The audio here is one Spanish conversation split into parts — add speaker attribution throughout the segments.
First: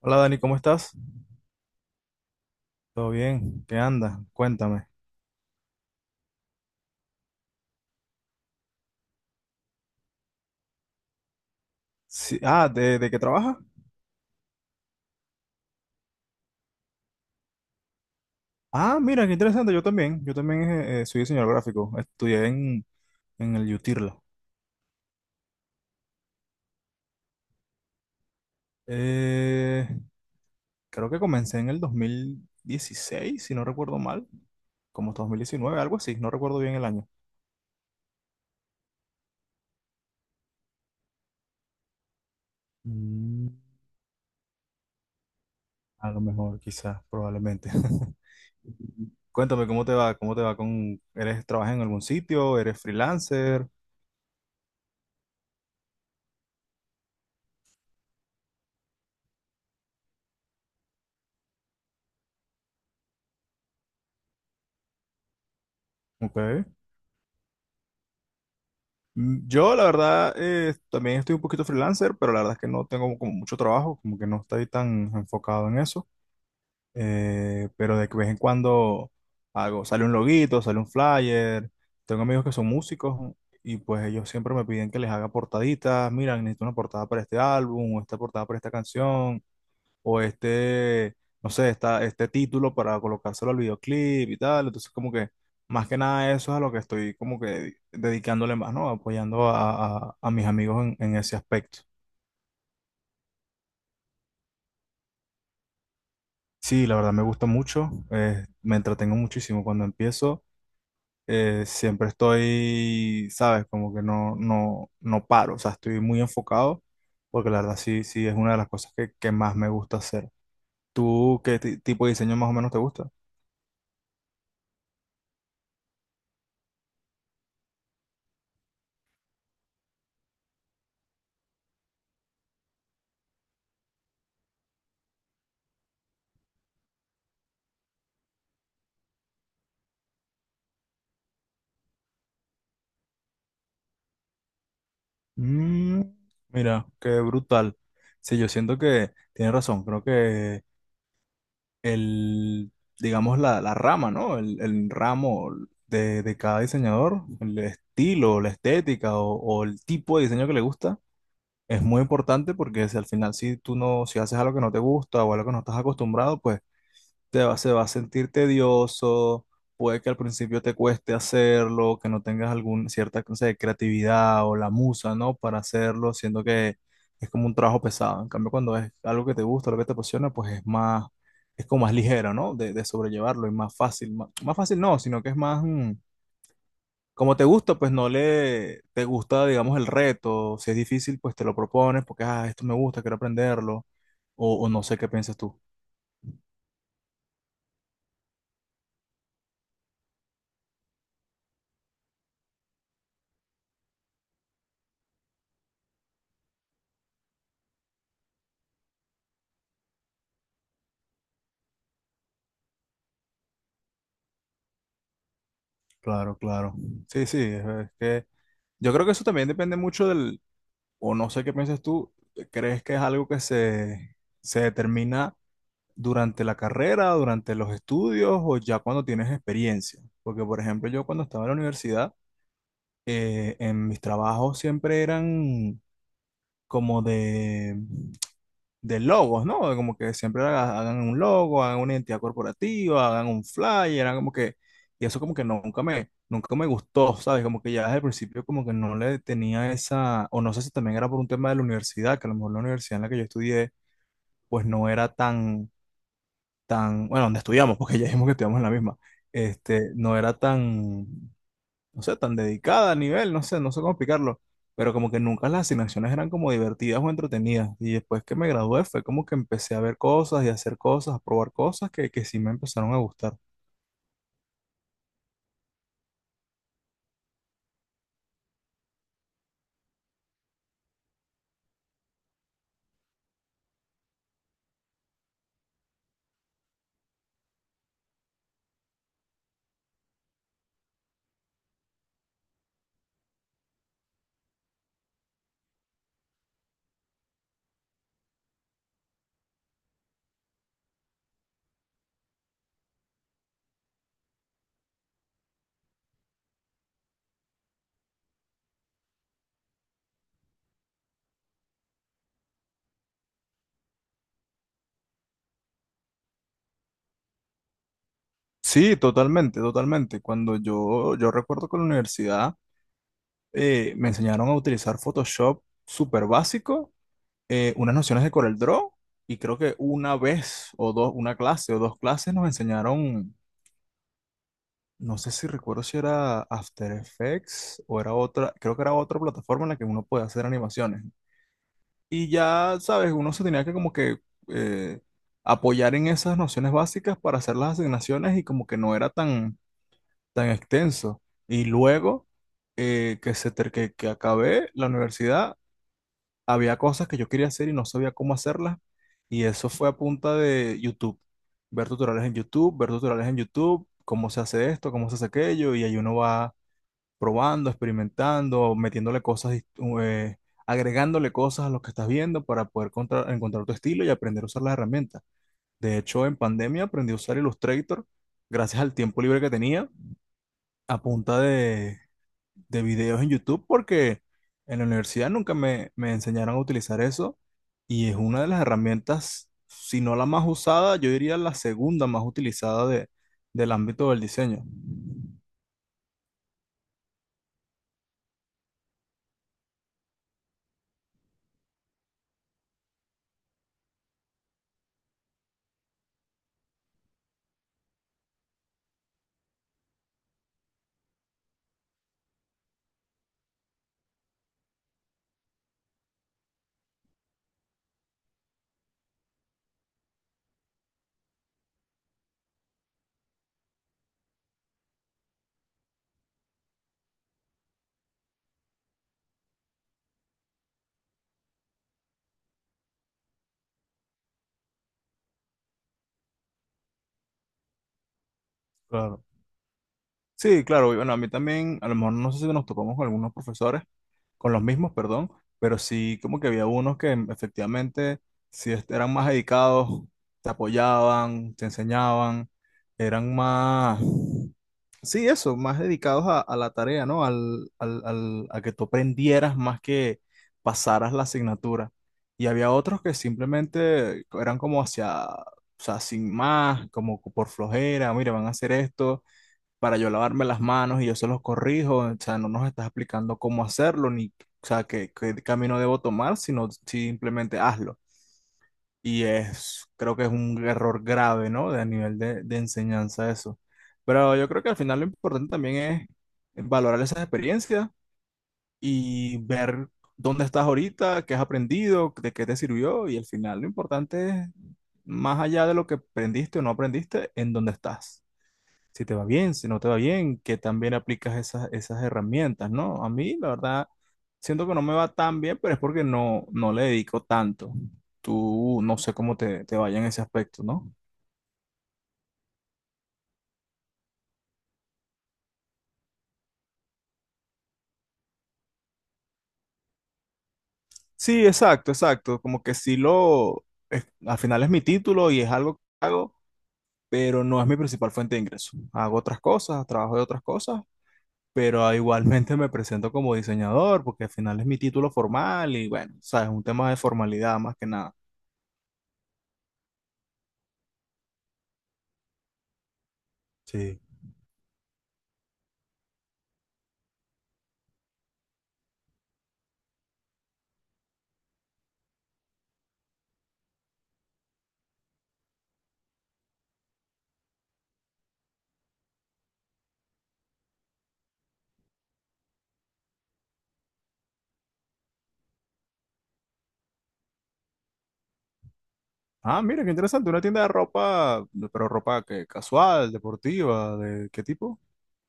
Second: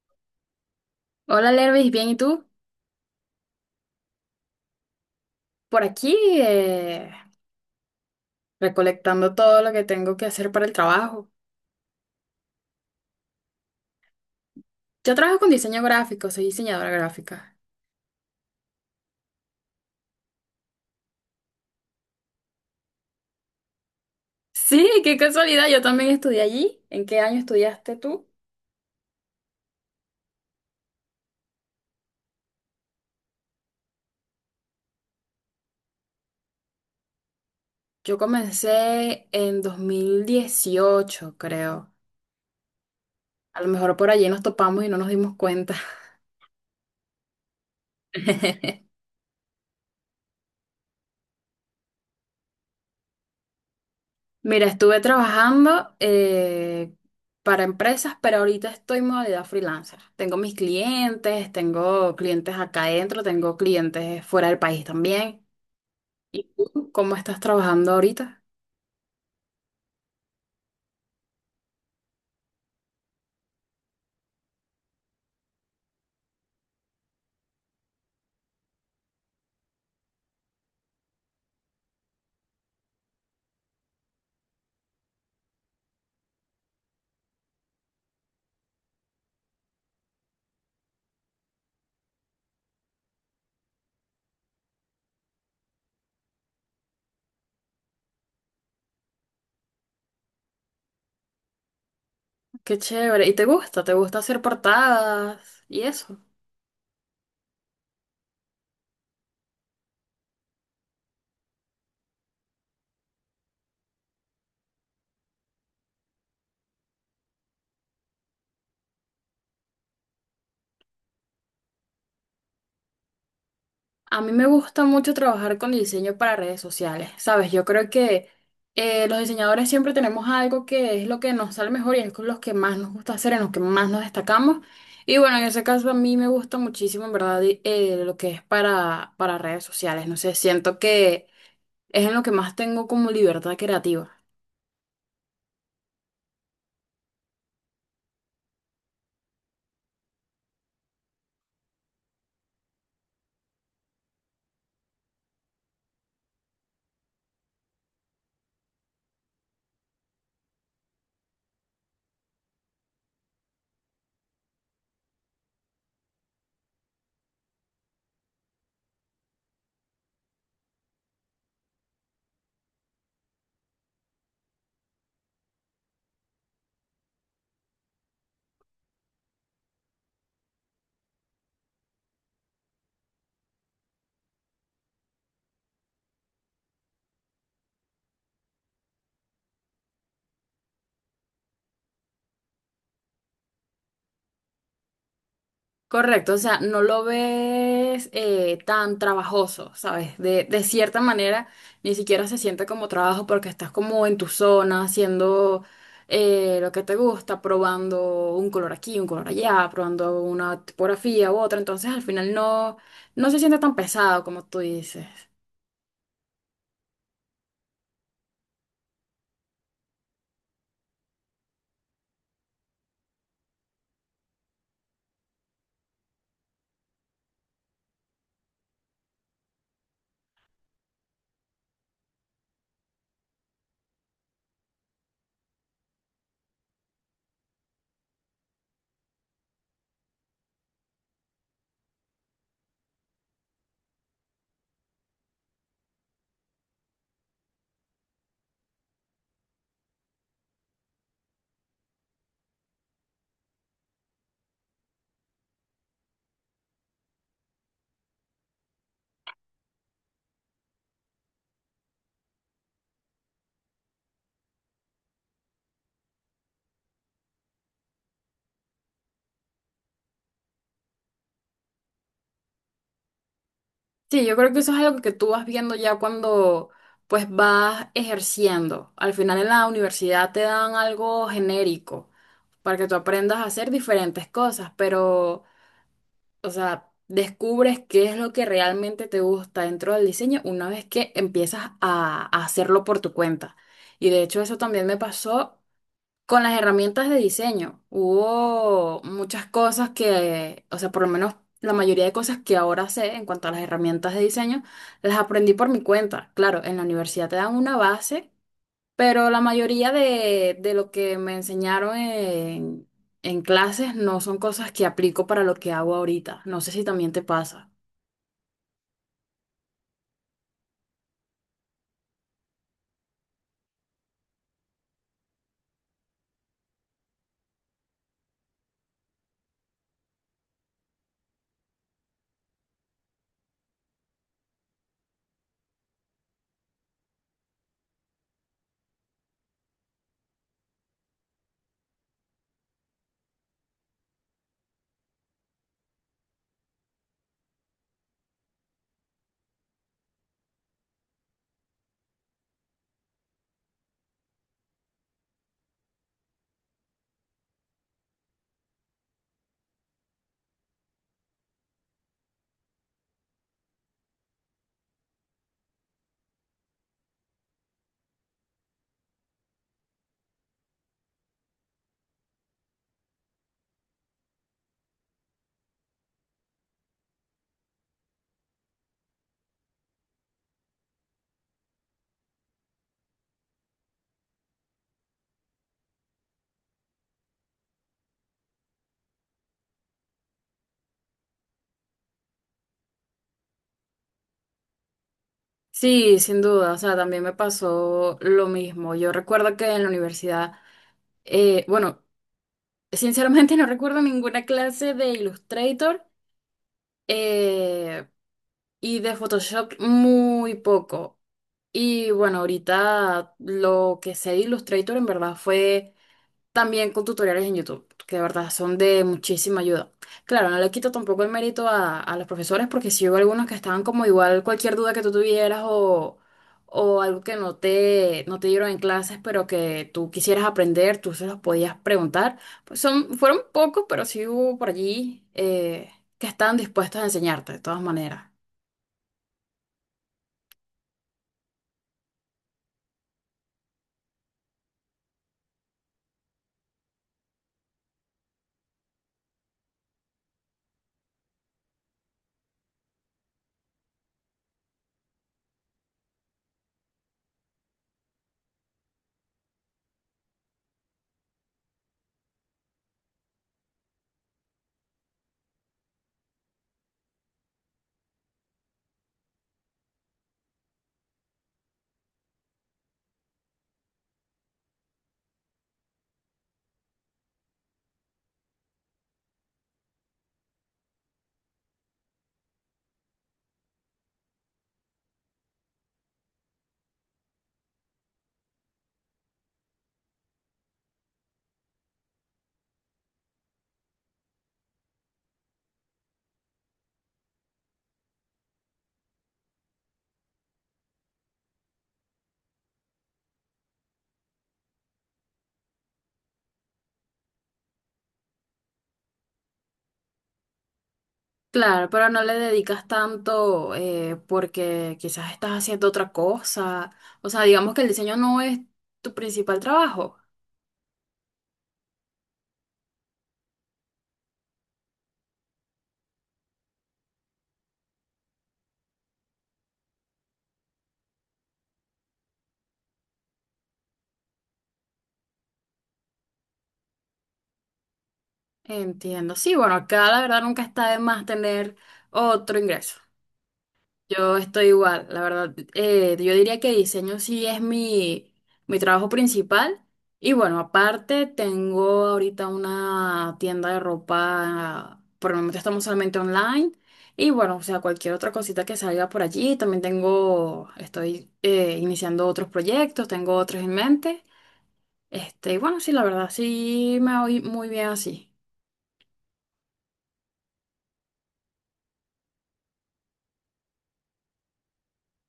Speaker 1: Hola Dani, ¿cómo estás?
Speaker 2: Hola Lervis, bien, ¿y tú?
Speaker 1: ¿Todo bien? ¿Qué anda? Cuéntame.
Speaker 2: Por aquí eh, recolectando todo lo que tengo que hacer para el trabajo.
Speaker 1: Sí, ah, ¿¿de qué trabajas?
Speaker 2: Yo trabajo con diseño gráfico, soy diseñadora gráfica.
Speaker 1: Ah, mira, qué interesante. Yo también. Yo también soy diseñador gráfico. Estudié en el UTIRLA.
Speaker 2: Sí, qué casualidad, yo también estudié allí. ¿En qué año estudiaste tú?
Speaker 1: Eh, Creo que comencé en el 2016, si no recuerdo mal. Como 2019, algo así. No recuerdo bien el año.
Speaker 2: Yo comencé en 2018, creo.
Speaker 1: Mm,
Speaker 2: A lo mejor por allí nos topamos y no nos dimos cuenta.
Speaker 1: a lo mejor, quizás, probablemente. Cuéntame, ¿cómo te va? ¿Cómo te va con... ¿Eres, trabajas en algún sitio? ¿Eres freelancer?
Speaker 2: Mira, estuve trabajando para empresas, pero ahorita estoy en modalidad freelancer. Tengo mis clientes, tengo clientes acá adentro, tengo clientes fuera del país también. ¿Y
Speaker 1: Ok.
Speaker 2: tú cómo estás trabajando ahorita?
Speaker 1: Mm, yo, la verdad, también estoy un poquito freelancer, pero la verdad es que no tengo como mucho trabajo, como que no estoy tan enfocado en eso. Pero de que vez en cuando sale un loguito, sale un flyer. Tengo amigos que son músicos y pues ellos siempre me piden que les haga portaditas. Mira, necesito una portada para este álbum o esta portada para esta canción o este, no sé, este título para colocárselo al videoclip y tal. Entonces, como que más que nada eso es a lo que estoy como que dedicándole más, ¿no? Apoyando a mis amigos en ese aspecto.
Speaker 2: Qué chévere. ¿Y te gusta? ¿Te gusta hacer portadas y eso?
Speaker 1: Sí, la verdad me gusta mucho, me entretengo muchísimo cuando empiezo. Siempre estoy, ¿sabes? Como que no, no, no paro, o sea, estoy muy enfocado, porque la verdad sí, sí es una de las cosas que más me gusta hacer. ¿Tú qué tipo de diseño más o menos te gusta?
Speaker 2: A mí me gusta mucho trabajar con diseño para redes sociales, ¿sabes? Yo creo que los diseñadores siempre tenemos algo que es lo que nos sale mejor y es con los que más nos gusta hacer, en los que más nos destacamos. Y bueno, en ese caso a mí me gusta muchísimo, en verdad, lo que es para redes sociales. No sé, siento que es en lo que más tengo como libertad creativa.
Speaker 1: Mm, mira, qué brutal. Sí, yo siento que tiene razón. Creo que el, digamos, la rama, ¿no? El ramo de cada diseñador, el estilo, la estética o el tipo de diseño que le gusta, es muy importante porque si al final, si tú no, si haces algo que no te gusta o algo que no estás acostumbrado, pues te va, se va a sentir tedioso, puede que al principio te cueste hacerlo, que no tengas alguna cierta, no sé, creatividad o la musa, ¿no? Para hacerlo, siendo que es como un trabajo pesado. En cambio, cuando es algo que te gusta, lo que te apasiona, pues es más, es como más ligero, ¿no? De sobrellevarlo y más fácil. Más, más fácil no, sino que es más, mm, como te gusta, pues no le, te gusta, digamos, el reto. Si es difícil, pues te lo propones porque, ah, esto me gusta, quiero aprenderlo. O no sé qué piensas tú.
Speaker 2: Correcto, o sea, no lo ves tan trabajoso, ¿sabes? De cierta manera, ni siquiera se siente como trabajo porque estás como en tu zona, haciendo lo que te gusta, probando un color aquí, un color allá, probando una tipografía u otra, entonces al final no, no se siente tan pesado como tú dices.
Speaker 1: Claro, claro. Sí, sí, es que yo creo que eso también depende mucho del, o no sé qué piensas tú, ¿crees que es algo que se determina durante la carrera, durante los estudios o ya cuando tienes experiencia? Porque, por ejemplo, yo cuando estaba en la universidad, en mis trabajos siempre eran como de logos, ¿no? Como que siempre hagan un logo, hagan una identidad corporativa, hagan un flyer, hagan como que, y eso como que nunca me, nunca me gustó, ¿sabes? Como que ya desde el principio como que no le tenía esa, o no sé si también era por un tema de la universidad, que a lo mejor la universidad en la que yo estudié, pues no era tan, tan, bueno, donde estudiamos, porque ya dijimos que estudiamos en la misma, este, no era tan, no sé, tan dedicada a nivel, no sé, no sé cómo explicarlo, pero como que nunca las asignaciones eran como divertidas o entretenidas. Y después que me gradué fue como que empecé a ver cosas y a hacer cosas, a probar cosas que sí me empezaron a gustar.
Speaker 2: Sí, yo creo que eso es algo que tú vas viendo ya cuando pues vas ejerciendo. Al final en la universidad te dan algo genérico para que tú aprendas a hacer diferentes cosas, pero, o sea, descubres qué es lo que realmente te gusta dentro del diseño una vez que empiezas a hacerlo por tu cuenta. Y de hecho eso también me pasó con las herramientas de diseño, hubo muchas cosas que, o sea, por lo menos la mayoría de cosas que ahora sé en cuanto a las herramientas de diseño, las aprendí por mi cuenta. Claro, en la universidad te dan una base, pero la mayoría de lo que me enseñaron en clases no son cosas que aplico para lo que hago ahorita. No sé si también te pasa.
Speaker 1: Sí, totalmente, totalmente. Cuando yo recuerdo que en la universidad me enseñaron a utilizar Photoshop súper básico, unas nociones de Corel Draw, y creo que una vez o dos, una clase o dos clases nos enseñaron. No sé si recuerdo si era After Effects o era otra, creo que era otra plataforma en la que uno puede hacer animaciones. ¿No? Y ya, sabes, uno se tenía que como que eh, apoyar en esas nociones básicas para hacer las asignaciones y como que no era tan, tan extenso. Y luego que, se ter- que acabé la universidad, había cosas que yo quería hacer y no sabía cómo hacerlas. Y eso fue a punta de YouTube, ver tutoriales en YouTube, ver tutoriales en YouTube, cómo se hace esto, cómo se hace aquello, y ahí uno va probando, experimentando, metiéndole cosas, eh, agregándole cosas a lo que estás viendo para poder encontrar tu estilo y aprender a usar las herramientas. De hecho, en pandemia aprendí a usar Illustrator gracias al tiempo libre que tenía a punta de videos en YouTube porque en la universidad nunca me, me enseñaron a utilizar eso y es una de las herramientas, si no la más usada, yo diría la segunda más utilizada de, del ámbito del diseño.
Speaker 2: Sí, sin duda, o sea, también me pasó lo mismo. Yo recuerdo que en la universidad, bueno, sinceramente no recuerdo ninguna clase de Illustrator eh, y de Photoshop muy poco. Y bueno, ahorita lo que sé de Illustrator en verdad fue también con tutoriales en YouTube, que de verdad son de muchísima ayuda. Claro, no le quito tampoco el mérito a los profesores, porque si hubo algunos que estaban como igual cualquier duda que tú tuvieras o algo que no te, no te dieron en clases, pero que tú quisieras aprender, tú se los podías preguntar. Pues son, fueron pocos, pero sí hubo por allí que estaban dispuestos a enseñarte, de todas maneras.
Speaker 1: Claro. Sí, claro, y bueno, a mí también, a lo mejor no sé si nos topamos con algunos profesores, con los mismos, perdón, pero sí como que había unos que efectivamente eran más dedicados, te apoyaban, te enseñaban, eran más, sí, eso, más dedicados a la tarea, ¿no? Al a que tú aprendieras más que pasaras la asignatura. Y había otros que simplemente eran como hacia, o sea, sin más, como por flojera, mire, van a hacer esto para yo lavarme las manos y yo se los corrijo, o sea, no nos estás explicando cómo hacerlo ni, o sea, qué, qué camino debo tomar, sino simplemente hazlo. Y es, creo que es un error grave, ¿no? De a nivel de enseñanza eso. Pero yo creo que al final lo importante también es valorar esas experiencias y ver dónde estás ahorita, qué has aprendido, de qué te sirvió y al final lo importante es, más allá de lo que aprendiste o no aprendiste, en dónde estás si te va bien, si no te va bien, que también aplicas esas, esas herramientas, ¿no? A mí, la verdad, siento que no me va tan bien, pero es porque no, no le dedico tanto. Tú no sé cómo te, te vaya en ese aspecto, ¿no?
Speaker 2: Claro, pero no le dedicas tanto porque quizás estás haciendo otra cosa. O sea, digamos que el diseño no es tu principal trabajo.
Speaker 1: Sí, exacto, exacto. Como que sí lo, al final es mi título y es algo que hago, pero no es mi principal fuente de ingreso. Hago otras cosas, trabajo de otras cosas, pero ah, igualmente me presento como diseñador porque al final es mi título formal y bueno, sabes, un tema de formalidad más que nada.
Speaker 2: Entiendo. Sí, bueno, acá la verdad nunca está de más tener otro ingreso.
Speaker 1: Sí.
Speaker 2: Yo estoy igual, la verdad. Yo diría que diseño sí es mi, mi trabajo principal. Y bueno, aparte tengo ahorita una tienda de ropa, por el momento estamos solamente online. Y bueno, o sea, cualquier otra cosita que salga por allí. También tengo, estoy iniciando otros proyectos, tengo otros en mente. Este, y bueno, sí, la verdad, sí me voy muy bien así.
Speaker 1: Ah, mira, qué interesante. Una tienda de ropa, de- pero ropa que casual, deportiva, ¿de qué tipo?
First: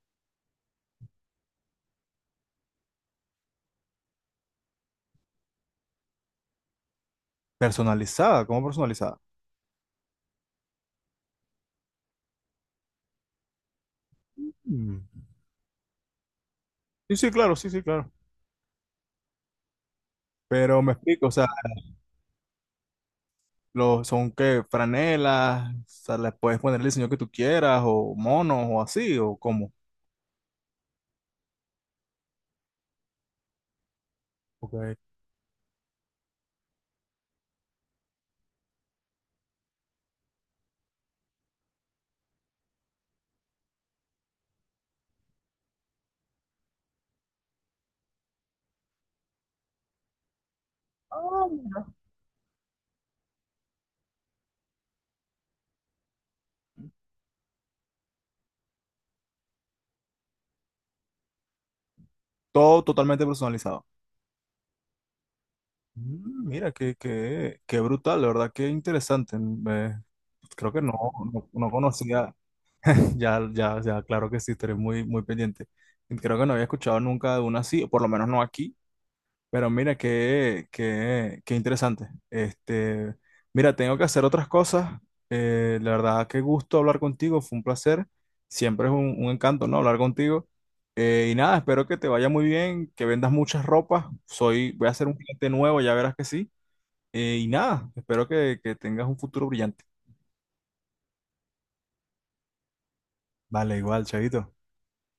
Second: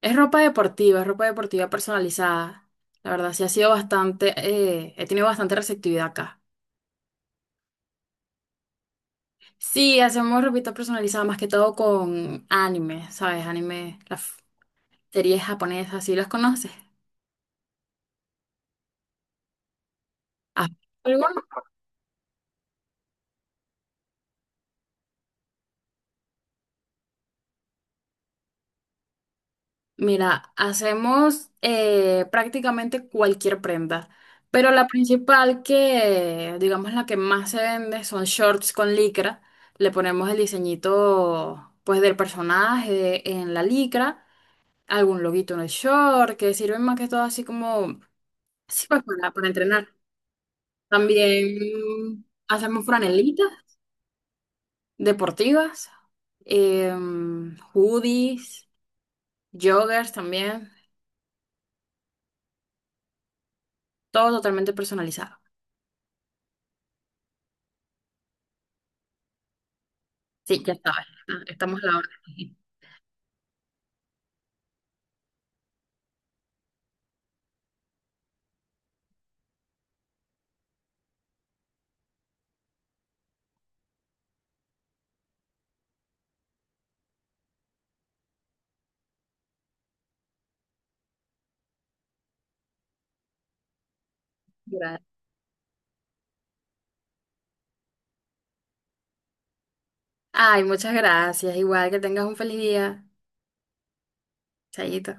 Speaker 2: Es ropa deportiva personalizada. La verdad, sí ha sido bastante, he tenido bastante receptividad acá.
Speaker 1: Personalizada, ¿cómo personalizada?
Speaker 2: Sí, hacemos ropita personalizada más que todo con anime, ¿sabes? Anime, las f-
Speaker 1: Mm.
Speaker 2: series japonesas, ¿sí las conoces?
Speaker 1: Sí, sí, claro, sí, sí, claro.
Speaker 2: Ah,
Speaker 1: Pero me
Speaker 2: ¿alguno?
Speaker 1: explico, o sea, los, son qué, franelas, o sea, les puedes poner el diseño que tú quieras, o monos, o así, o cómo.
Speaker 2: Mira, hacemos prácticamente cualquier prenda, pero la
Speaker 1: Ok.
Speaker 2: principal que, digamos, la que más se vende son shorts con licra. Le ponemos el diseñito, pues, del personaje en la licra. Algún loguito en el short, que sirven más que todo así como, sí, pues para entrenar.
Speaker 1: Ah, mira.
Speaker 2: También hacemos franelitas deportivas, hoodies, joggers también,
Speaker 1: Todo totalmente personalizado.
Speaker 2: todo totalmente personalizado.
Speaker 1: Mm, mira, qué, qué, qué brutal, la verdad, qué interesante.
Speaker 2: Sí,
Speaker 1: Creo
Speaker 2: ya
Speaker 1: que no,
Speaker 2: sabes, ah,
Speaker 1: no, no
Speaker 2: estamos a la hora.
Speaker 1: conocía. Ya, ya, ya, claro que sí, estaré muy, muy pendiente. Creo que no había escuchado nunca de una así, o por lo menos no aquí. Pero mira, qué, qué, qué interesante. Este, mira, tengo que hacer otras cosas. La verdad, qué gusto hablar contigo, fue un placer. Siempre es un encanto, ¿no? Hablar contigo. Y nada, espero que te vaya muy bien, que vendas muchas ropas. Soy, voy a ser un cliente nuevo, ya verás que sí. Y nada, espero que tengas un futuro brillante.
Speaker 2: Ay, muchas gracias, igual que tengas un feliz día.
Speaker 1: Vale, igual, chavito.
Speaker 2: Chayito.